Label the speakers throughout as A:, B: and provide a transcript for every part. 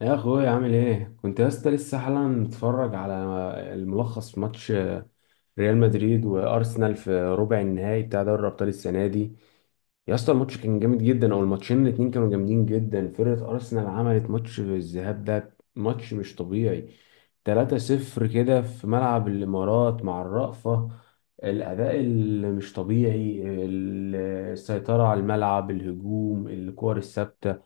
A: يا اخويا عامل ايه؟ كنت يا اسطى لسه حالا متفرج على الملخص في ماتش ريال مدريد وارسنال في ربع النهائي بتاع دوري الابطال السنه دي. يا اسطى الماتش كان جامد جدا، او الماتشين الاتنين كانوا جامدين جدا. فرقه ارسنال عملت ماتش في الذهاب، ده ماتش مش طبيعي، 3-0 كده في ملعب الامارات مع الرأفة. الاداء اللي مش طبيعي، السيطره على الملعب، الهجوم، الكور الثابته.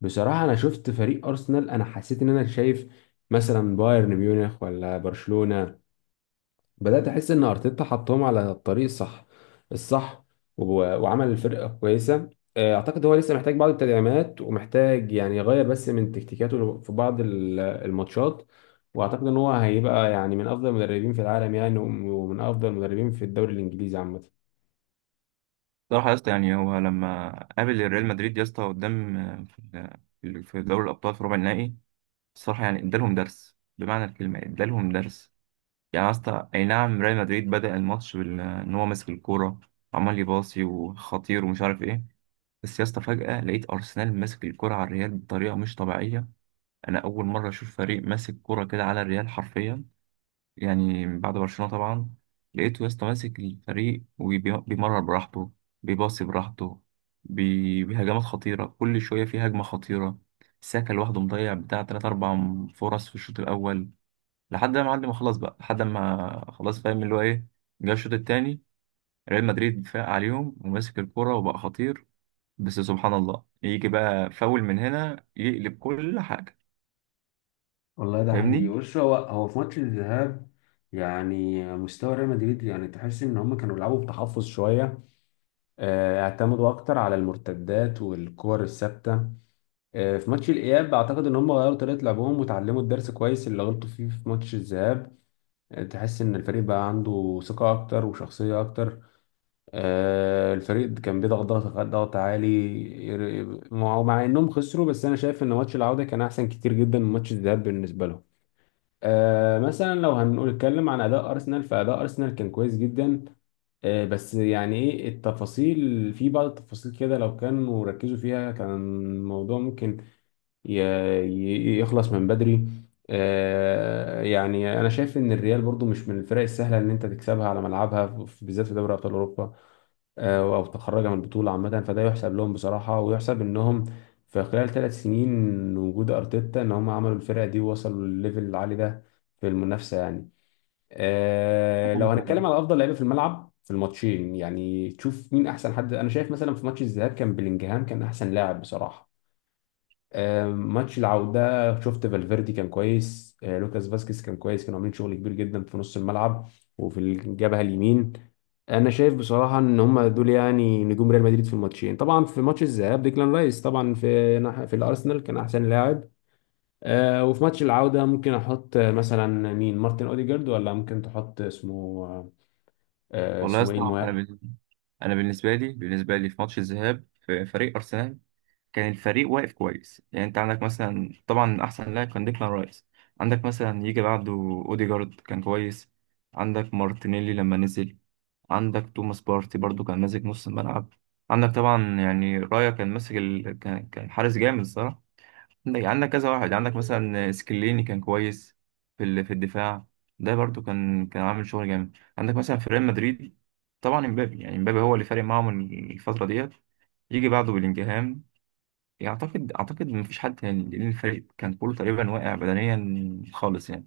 A: بصراحة أنا شفت فريق أرسنال، أنا حسيت إن أنا شايف مثلا بايرن ميونخ ولا برشلونة. بدأت أحس إن أرتيتا حطهم على الطريق الصح، الصح، و- وعمل الفرقة كويسة. آه، أعتقد هو لسه محتاج بعض التدعيمات، ومحتاج يعني يغير بس من تكتيكاته في بعض الماتشات. وأعتقد إن هو هيبقى يعني من أفضل المدربين في العالم يعني، ومن أفضل المدربين في الدوري الإنجليزي عامة.
B: صراحة يا اسطى، يعني هو لما قابل الريال مدريد يا اسطى قدام، في دوري الأبطال في ربع النهائي. الصراحة يعني ادالهم درس بمعنى الكلمة، ادالهم درس. يعني يا اسطى، أي نعم، ريال مدريد بدأ الماتش إن هو ماسك الكورة، وعمال يباصي وخطير ومش عارف إيه. بس يا اسطى فجأة لقيت أرسنال ماسك الكورة على الريال بطريقة مش طبيعية. أنا أول مرة أشوف فريق ماسك كورة كده على الريال حرفيا، يعني بعد برشلونة طبعا. لقيته يا اسطى ماسك الفريق وبيمرر براحته، بيباصي براحته بهجمات خطيرة، كل شوية في هجمة خطيرة. ساكا لوحده مضيع بتاع تلات أربع فرص في الشوط الأول، لحد ما معلم خلاص بقى، لحد ما خلاص فاهم اللي هو إيه. جه الشوط التاني، ريال مدريد فاق عليهم وماسك الكرة وبقى خطير، بس سبحان الله يجي بقى فاول من هنا يقلب كل حاجة.
A: والله ده حقيقي.
B: فاهمني؟
A: بص، هو في ماتش الذهاب يعني مستوى ريال مدريد، يعني تحس ان هم كانوا بيلعبوا بتحفظ شويه. آه، اعتمدوا اكتر على المرتدات والكور الثابته. آه، في ماتش الاياب اعتقد ان هم غيروا طريقه لعبهم وتعلموا الدرس كويس اللي غلطوا فيه في ماتش الذهاب. آه، تحس ان الفريق بقى عنده ثقه اكتر وشخصيه اكتر. آه، الفريق كان بيضغط ضغط ضغط عالي. مع انهم خسروا، بس انا شايف ان ماتش العوده كان احسن كتير جدا من ماتش الذهاب بالنسبه لهم. آه، مثلا لو هنقول نتكلم عن اداء ارسنال، فاداء ارسنال كان كويس جدا. آه، بس يعني ايه التفاصيل، في بعض التفاصيل كده لو كانوا ركزوا فيها كان الموضوع ممكن ي- يخلص من بدري. آه، يعني انا شايف ان الريال برضو مش من الفرق السهله ان انت تكسبها على ملعبها، بالذات في دوري ابطال اوروبا. آه، او تخرجها من البطوله عامه، فده يحسب لهم بصراحه، ويحسب انهم في خلال 3 سنين وجود ارتيتا ان هم عملوا الفرقه دي ووصلوا للليفل العالي ده في المنافسه يعني. آه، لو هنتكلم على افضل لعيبه في الملعب في الماتشين، يعني تشوف مين احسن حد. انا شايف مثلا في ماتش الذهاب كان بلينجهام كان احسن لاعب بصراحه. آه، ماتش العوده شفت فالفيردي كان كويس، آه لوكاس فاسكيز كان كويس، كانوا عاملين شغل كبير جدا في نص الملعب وفي الجبهه اليمين. انا شايف بصراحه ان هم دول يعني نجوم ريال مدريد في الماتشين. طبعا في ماتش الذهاب ديكلان رايس طبعا في الارسنال كان احسن لاعب. آه، وفي ماتش العوده ممكن احط آه، مثلا مين؟ مارتن اوديجارد، ولا ممكن تحط اسمه آه
B: والله يا
A: اسمه ايه
B: اسطى، انا
A: المهاجم.
B: بالنسبه انا بالنسبه لي بالنسبه لي في ماتش الذهاب في فريق ارسنال، كان الفريق واقف كويس. يعني انت عندك مثلا، طبعا احسن لاعب كان ديكلان رايس. عندك مثلا يجي بعده اوديجارد، كان كويس. عندك مارتينيلي لما نزل. عندك توماس بارتي برضو، كان ماسك نص الملعب. عندك طبعا يعني رايا، كان ماسك ال... كان كان حارس جامد الصراحه. عندك كذا واحد. عندك مثلا سكليني كان كويس في الدفاع. ده برضو كان عامل شغل جامد. عندك مثلا في ريال مدريد، طبعا امبابي، يعني امبابي هو اللي فارق معاهم الفترة ديت. يجي بعده بلينجهام. اعتقد مفيش حد تاني، لان الفريق كان كله تقريبا واقع بدنيا خالص يعني.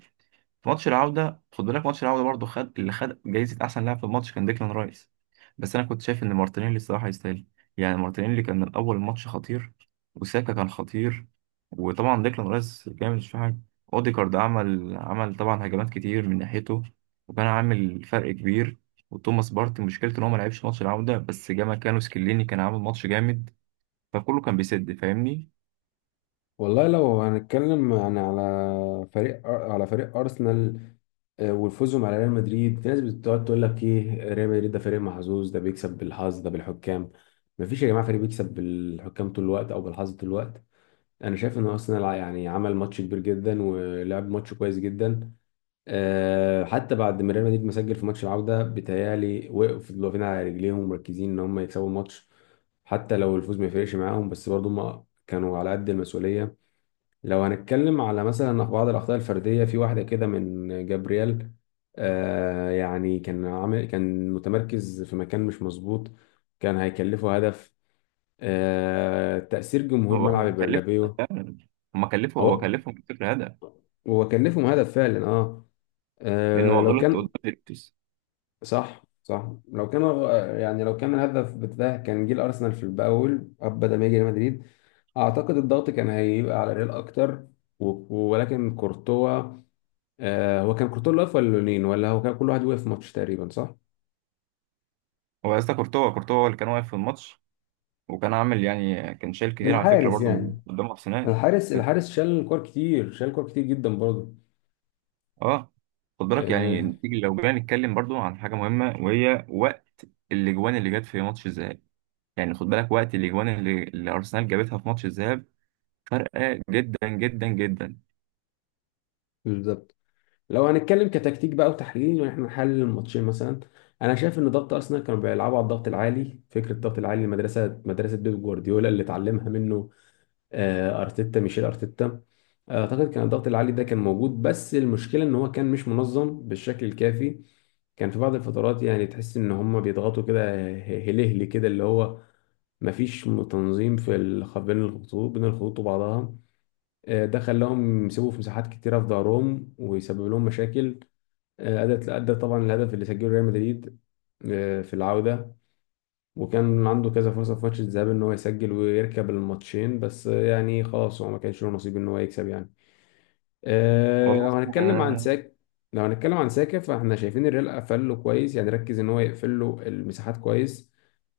B: في ماتش العودة خد بالك، ماتش العودة برضه، خد اللي خد جايزة أحسن لاعب في الماتش كان ديكلان رايس. بس أنا كنت شايف إن مارتينيلي الصراحة يستاهل، يعني مارتينيلي كان من أول ماتش خطير. وساكا كان خطير. وطبعا ديكلان رايس جامد مش في حاجة. أوديجارد عمل طبعا هجمات كتير من ناحيته، وكان عامل فرق كبير. وتوماس بارتي مشكلته إن هو ما لعبش ماتش العودة، بس جه مكانه سكليني كان عامل ماتش جامد. فكله كان بيسد. فاهمني؟
A: والله لو هنتكلم يعني على على فريق أرسنال، آه، وفوزهم على ريال مدريد، في ناس بتقعد تقول لك ايه، ريال مدريد ده فريق محظوظ، ده بيكسب بالحظ، ده بالحكام. مفيش يا جماعة فريق بيكسب بالحكام طول الوقت أو بالحظ طول الوقت. انا شايف ان ارسنال يعني عمل ماتش كبير جدا ولعب ماتش كويس جدا. أه حتى بعد ما ريال مدريد ما سجل في ماتش العوده، بيتهيألي وقفوا، فضلوا واقفين على رجليهم مركزين ان هم يكسبوا الماتش. حتى لو الفوز ما يفرقش معاهم، بس برضه هم كانوا على قد المسؤوليه. لو هنتكلم على مثلا بعض الاخطاء الفرديه، في واحده كده من جابرييل، أه يعني كان عامل، كان متمركز في مكان مش مظبوط، كان هيكلفه هدف. أه تأثير جمهور ملعب
B: هو كلفه
A: البرنابيو.
B: فعلا. هما كلفه، هو
A: هو
B: كلفهم الفكرة هدف،
A: هو كان ليفهم هدف فعلا، اه.
B: لأن هو
A: آه، لو
B: غلط قدام.
A: كان، صح صح، لو كان آه، يعني لو كان الهدف بتاعه كان جه الارسنال في الاول بدل ما يجي ريال مدريد، اعتقد الضغط كان هيبقى على ريال اكتر. ولكن كورتوا، آه، هو كان كورتوا اللي واقف، ولا لونين ولا هو كان كل واحد واقف في ماتش تقريبا، صح؟
B: هو يا اسطى كورتوا، كورتوا هو اللي كان واقف في الماتش، وكان عامل يعني كان شايل كتير على فكره
A: الحارس
B: برضه من
A: يعني،
B: قدام ارسنال.
A: الحارس،
B: كان،
A: شال كور كتير، شال كور كتير جدا برضه.
B: اه خد بالك، يعني
A: آه،
B: نيجي لو جينا نتكلم برضه عن حاجه مهمه، وهي وقت الاجوان اللي جت في ماتش الذهاب. يعني خد بالك وقت الاجوان اللي ارسنال جابتها في ماتش الذهاب، فرقه جدا جدا جدا.
A: بالظبط. لو هنتكلم كتكتيك بقى وتحليل، وان احنا نحلل الماتشين مثلا، انا شايف ان ضغط ارسنال كانوا بيلعبوا على الضغط العالي، فكره الضغط العالي، المدرسه، مدرسه بيب جوارديولا اللي اتعلمها منه آه، ارتيتا، ميشيل ارتيتا. آه، اعتقد كان الضغط العالي ده كان موجود، بس المشكله ان هو كان مش منظم بالشكل الكافي. كان في بعض الفترات يعني تحس ان هم بيضغطوا كده هلهلي كده، اللي هو مفيش تنظيم في بين الخطوط، وبعضها. آه، ده خلاهم يسيبوا في مساحات كتيرة في ظهرهم، ويسبب لهم مشاكل. آه، أدت، طبعا الهدف اللي سجله ريال مدريد آه، في العودة. وكان عنده كذا فرصة في ماتش الذهاب إن هو يسجل ويركب الماتشين، بس آه، يعني خلاص هو ما كانش له نصيب إن هو يكسب يعني. آه،
B: والله آه،
A: لو هنتكلم عن ساكا، فاحنا شايفين الريال قفل له كويس، يعني ركز إن هو يقفل له المساحات كويس.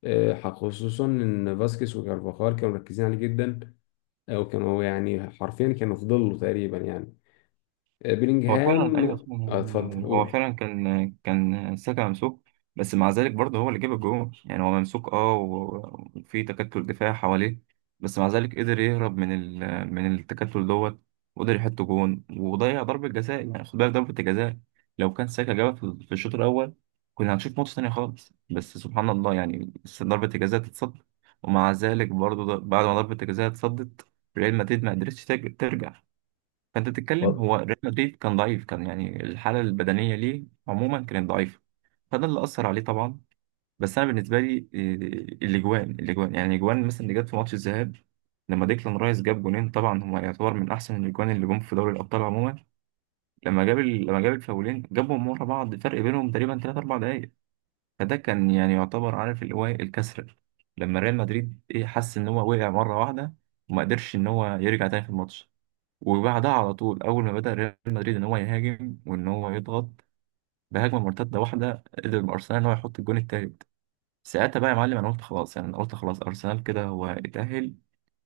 A: آه، خصوصا إن فاسكيز وكارفاخال كانوا مركزين عليه جدا. آه، وكانوا يعني حرفيا كانوا في ظله تقريبا يعني. آه،
B: هو فعلا
A: بيلينجهام.
B: ايوه طبعا،
A: آه،
B: يعني
A: اتفضل
B: هو
A: قول.
B: فعلا كان ساكا ممسوك. بس مع ذلك برضه هو اللي جاب الجول، يعني هو ممسوك، وفي تكتل دفاع حواليه. بس مع ذلك قدر يهرب من التكتل دوت، وقدر يحط جون وضيع ضربة جزاء. يعني خد بالك ضربة الجزاء، لو كان ساكا جابها في الشوط الأول، كنا هنشوف ماتش تاني خالص. بس سبحان الله يعني، بس ضربة الجزاء تتصد. ومع ذلك برضه بعد ما ضربة الجزاء اتصدت، ريال مدريد ما قدرتش ترجع. فانت بتتكلم، هو ريال مدريد كان ضعيف، كان يعني الحاله البدنيه ليه عموما كانت ضعيفه، فده اللي اثر عليه طبعا. بس انا بالنسبه لي الاجوان، يعني الاجوان مثلا اللي جت في ماتش الذهاب، لما ديكلان رايس جاب جونين، طبعا هو يعتبر من احسن الاجوان اللي جم في دوري الابطال عموما. لما جاب الفاولين، جابهم ورا بعض، فرق بينهم تقريبا 3 4 دقائق. فده كان يعني يعتبر، عارف اللي هو إيه، الكسر. لما ريال مدريد ايه حس ان هو وقع مره واحده، وما قدرش ان هو يرجع تاني في الماتش. وبعدها على طول، اول ما بدأ ريال مدريد ان هو يهاجم وان هو يضغط، بهجمه مرتده واحده قدر ارسنال ان هو يحط الجون التالت. ساعتها بقى يا معلم، انا قلت خلاص، يعني انا قلت خلاص ارسنال كده هو اتأهل،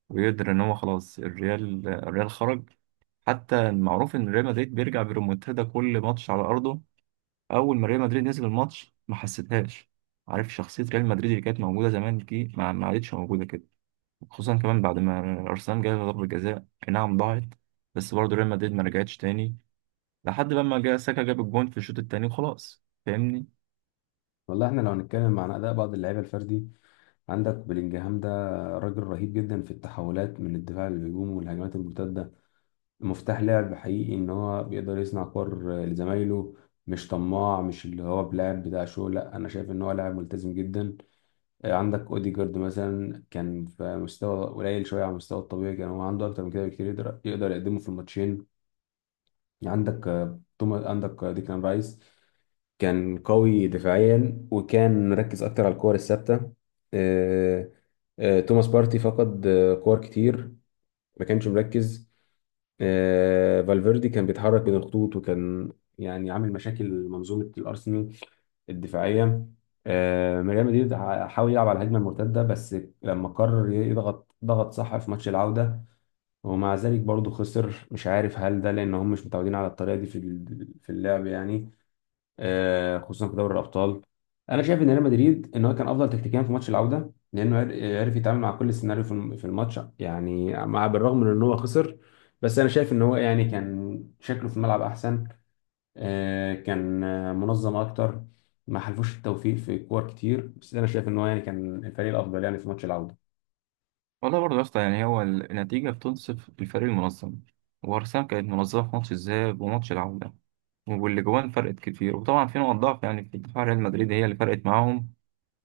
B: ويقدر ان هو خلاص الريال خرج. حتى المعروف ان ريال مدريد بيرجع بريمونتادا كل ماتش على ارضه. اول ما ريال مدريد نزل الماتش ما حسيتهاش. عارف شخصيه ريال مدريد اللي كانت موجوده زمان دي ما عادتش موجوده كده، خصوصا كمان بعد ما ارسنال جاب ضربه جزاء أي نعم ضاعت. بس برضه ريال مدريد ما رجعتش تاني، لحد لما جه ساكا جاب الجون في الشوط التاني وخلاص. فاهمني؟
A: والله احنا لو هنتكلم عن اداء بعض اللعيبه الفردي، عندك بلينجهام ده راجل رهيب جدا في التحولات من الدفاع للهجوم والهجمات المرتده، مفتاح لعب حقيقي، ان هو بيقدر يصنع كور لزمايله، مش طماع، مش اللي هو بلاعب بتاع شو، لا، انا شايف ان هو لاعب ملتزم جدا. آه، عندك اوديجارد مثلا كان في مستوى قليل شويه على المستوى الطبيعي، كان هو عنده اكتر من كده بكتير يقدر، يقدمه في الماتشين. عندك آه، توما، عندك آه، ديكلان رايس كان قوي دفاعيا، وكان مركز اكتر على الكور الثابته. آه، آه، توماس بارتي فقد آه، كور كتير، ما كانش مركز. آه، فالفيردي كان بيتحرك بين الخطوط وكان يعني عامل مشاكل منظومه الارسنال الدفاعيه. آه، ريال مدريد حاول يلعب على الهجمه المرتده بس، لما قرر يضغط ضغط صح في ماتش العوده، ومع ذلك برضه خسر. مش عارف هل ده لان هم مش متعودين على الطريقه دي في في اللعب يعني. آه، خصوصا في دوري الابطال. انا شايف ان ريال مدريد ان هو كان افضل تكتيكيا في ماتش العوده، لانه عرف يتعامل مع كل سيناريو في في الماتش يعني، مع بالرغم من ان هو خسر، بس انا شايف ان هو يعني كان شكله في الملعب احسن. آه، كان آه، منظم اكتر. ما حلفوش التوفيق في كور كتير، بس انا شايف ان هو يعني كان الفريق الافضل يعني في ماتش العوده.
B: والله برضه يا اسطى، يعني هو النتيجة بتنصف الفريق المنظم، وأرسنال كانت منظمة في ماتش الذهاب وماتش العودة، واللي جوان فرقت كتير. وطبعا في نقط ضعف يعني في دفاع ريال مدريد هي اللي فرقت معاهم،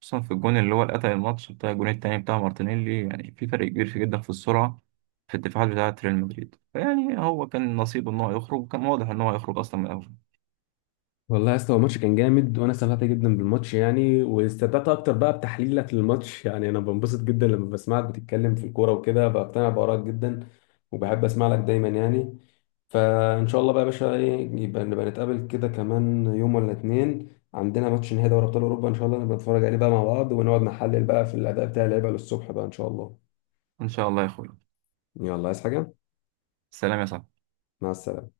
B: خصوصا في الجون اللي هو اللي قتل الماتش بتاع الجون التاني بتاع مارتينيلي. يعني في فرق كبير في جدا في السرعة في الدفاعات بتاعة ريال مدريد. فيعني هو كان نصيبه إن هو يخرج، وكان واضح إن هو هيخرج أصلا من الأول.
A: والله يا اسطى هو الماتش كان جامد، وانا استمتعت جدا بالماتش يعني، واستمتعت اكتر بقى بتحليلك للماتش. يعني انا بنبسط جدا لما بسمعك بتتكلم في الكوره وكده، بقتنع بارائك جدا، وبحب اسمع لك دايما يعني. فان شاء الله بقى يا باشا، ايه يبقى، نبقى نتقابل كده كمان يوم ولا اتنين، عندنا ماتش نهائي دوري ابطال اوروبا ان شاء الله، نبقى نتفرج عليه بقى مع بعض، ونقعد نحلل بقى في الاداء بتاع اللعيبه للصبح بقى ان شاء الله.
B: إن شاء الله يا أخوي.
A: يلا عايز حاجه؟
B: سلام يا صاحبي.
A: مع السلامه.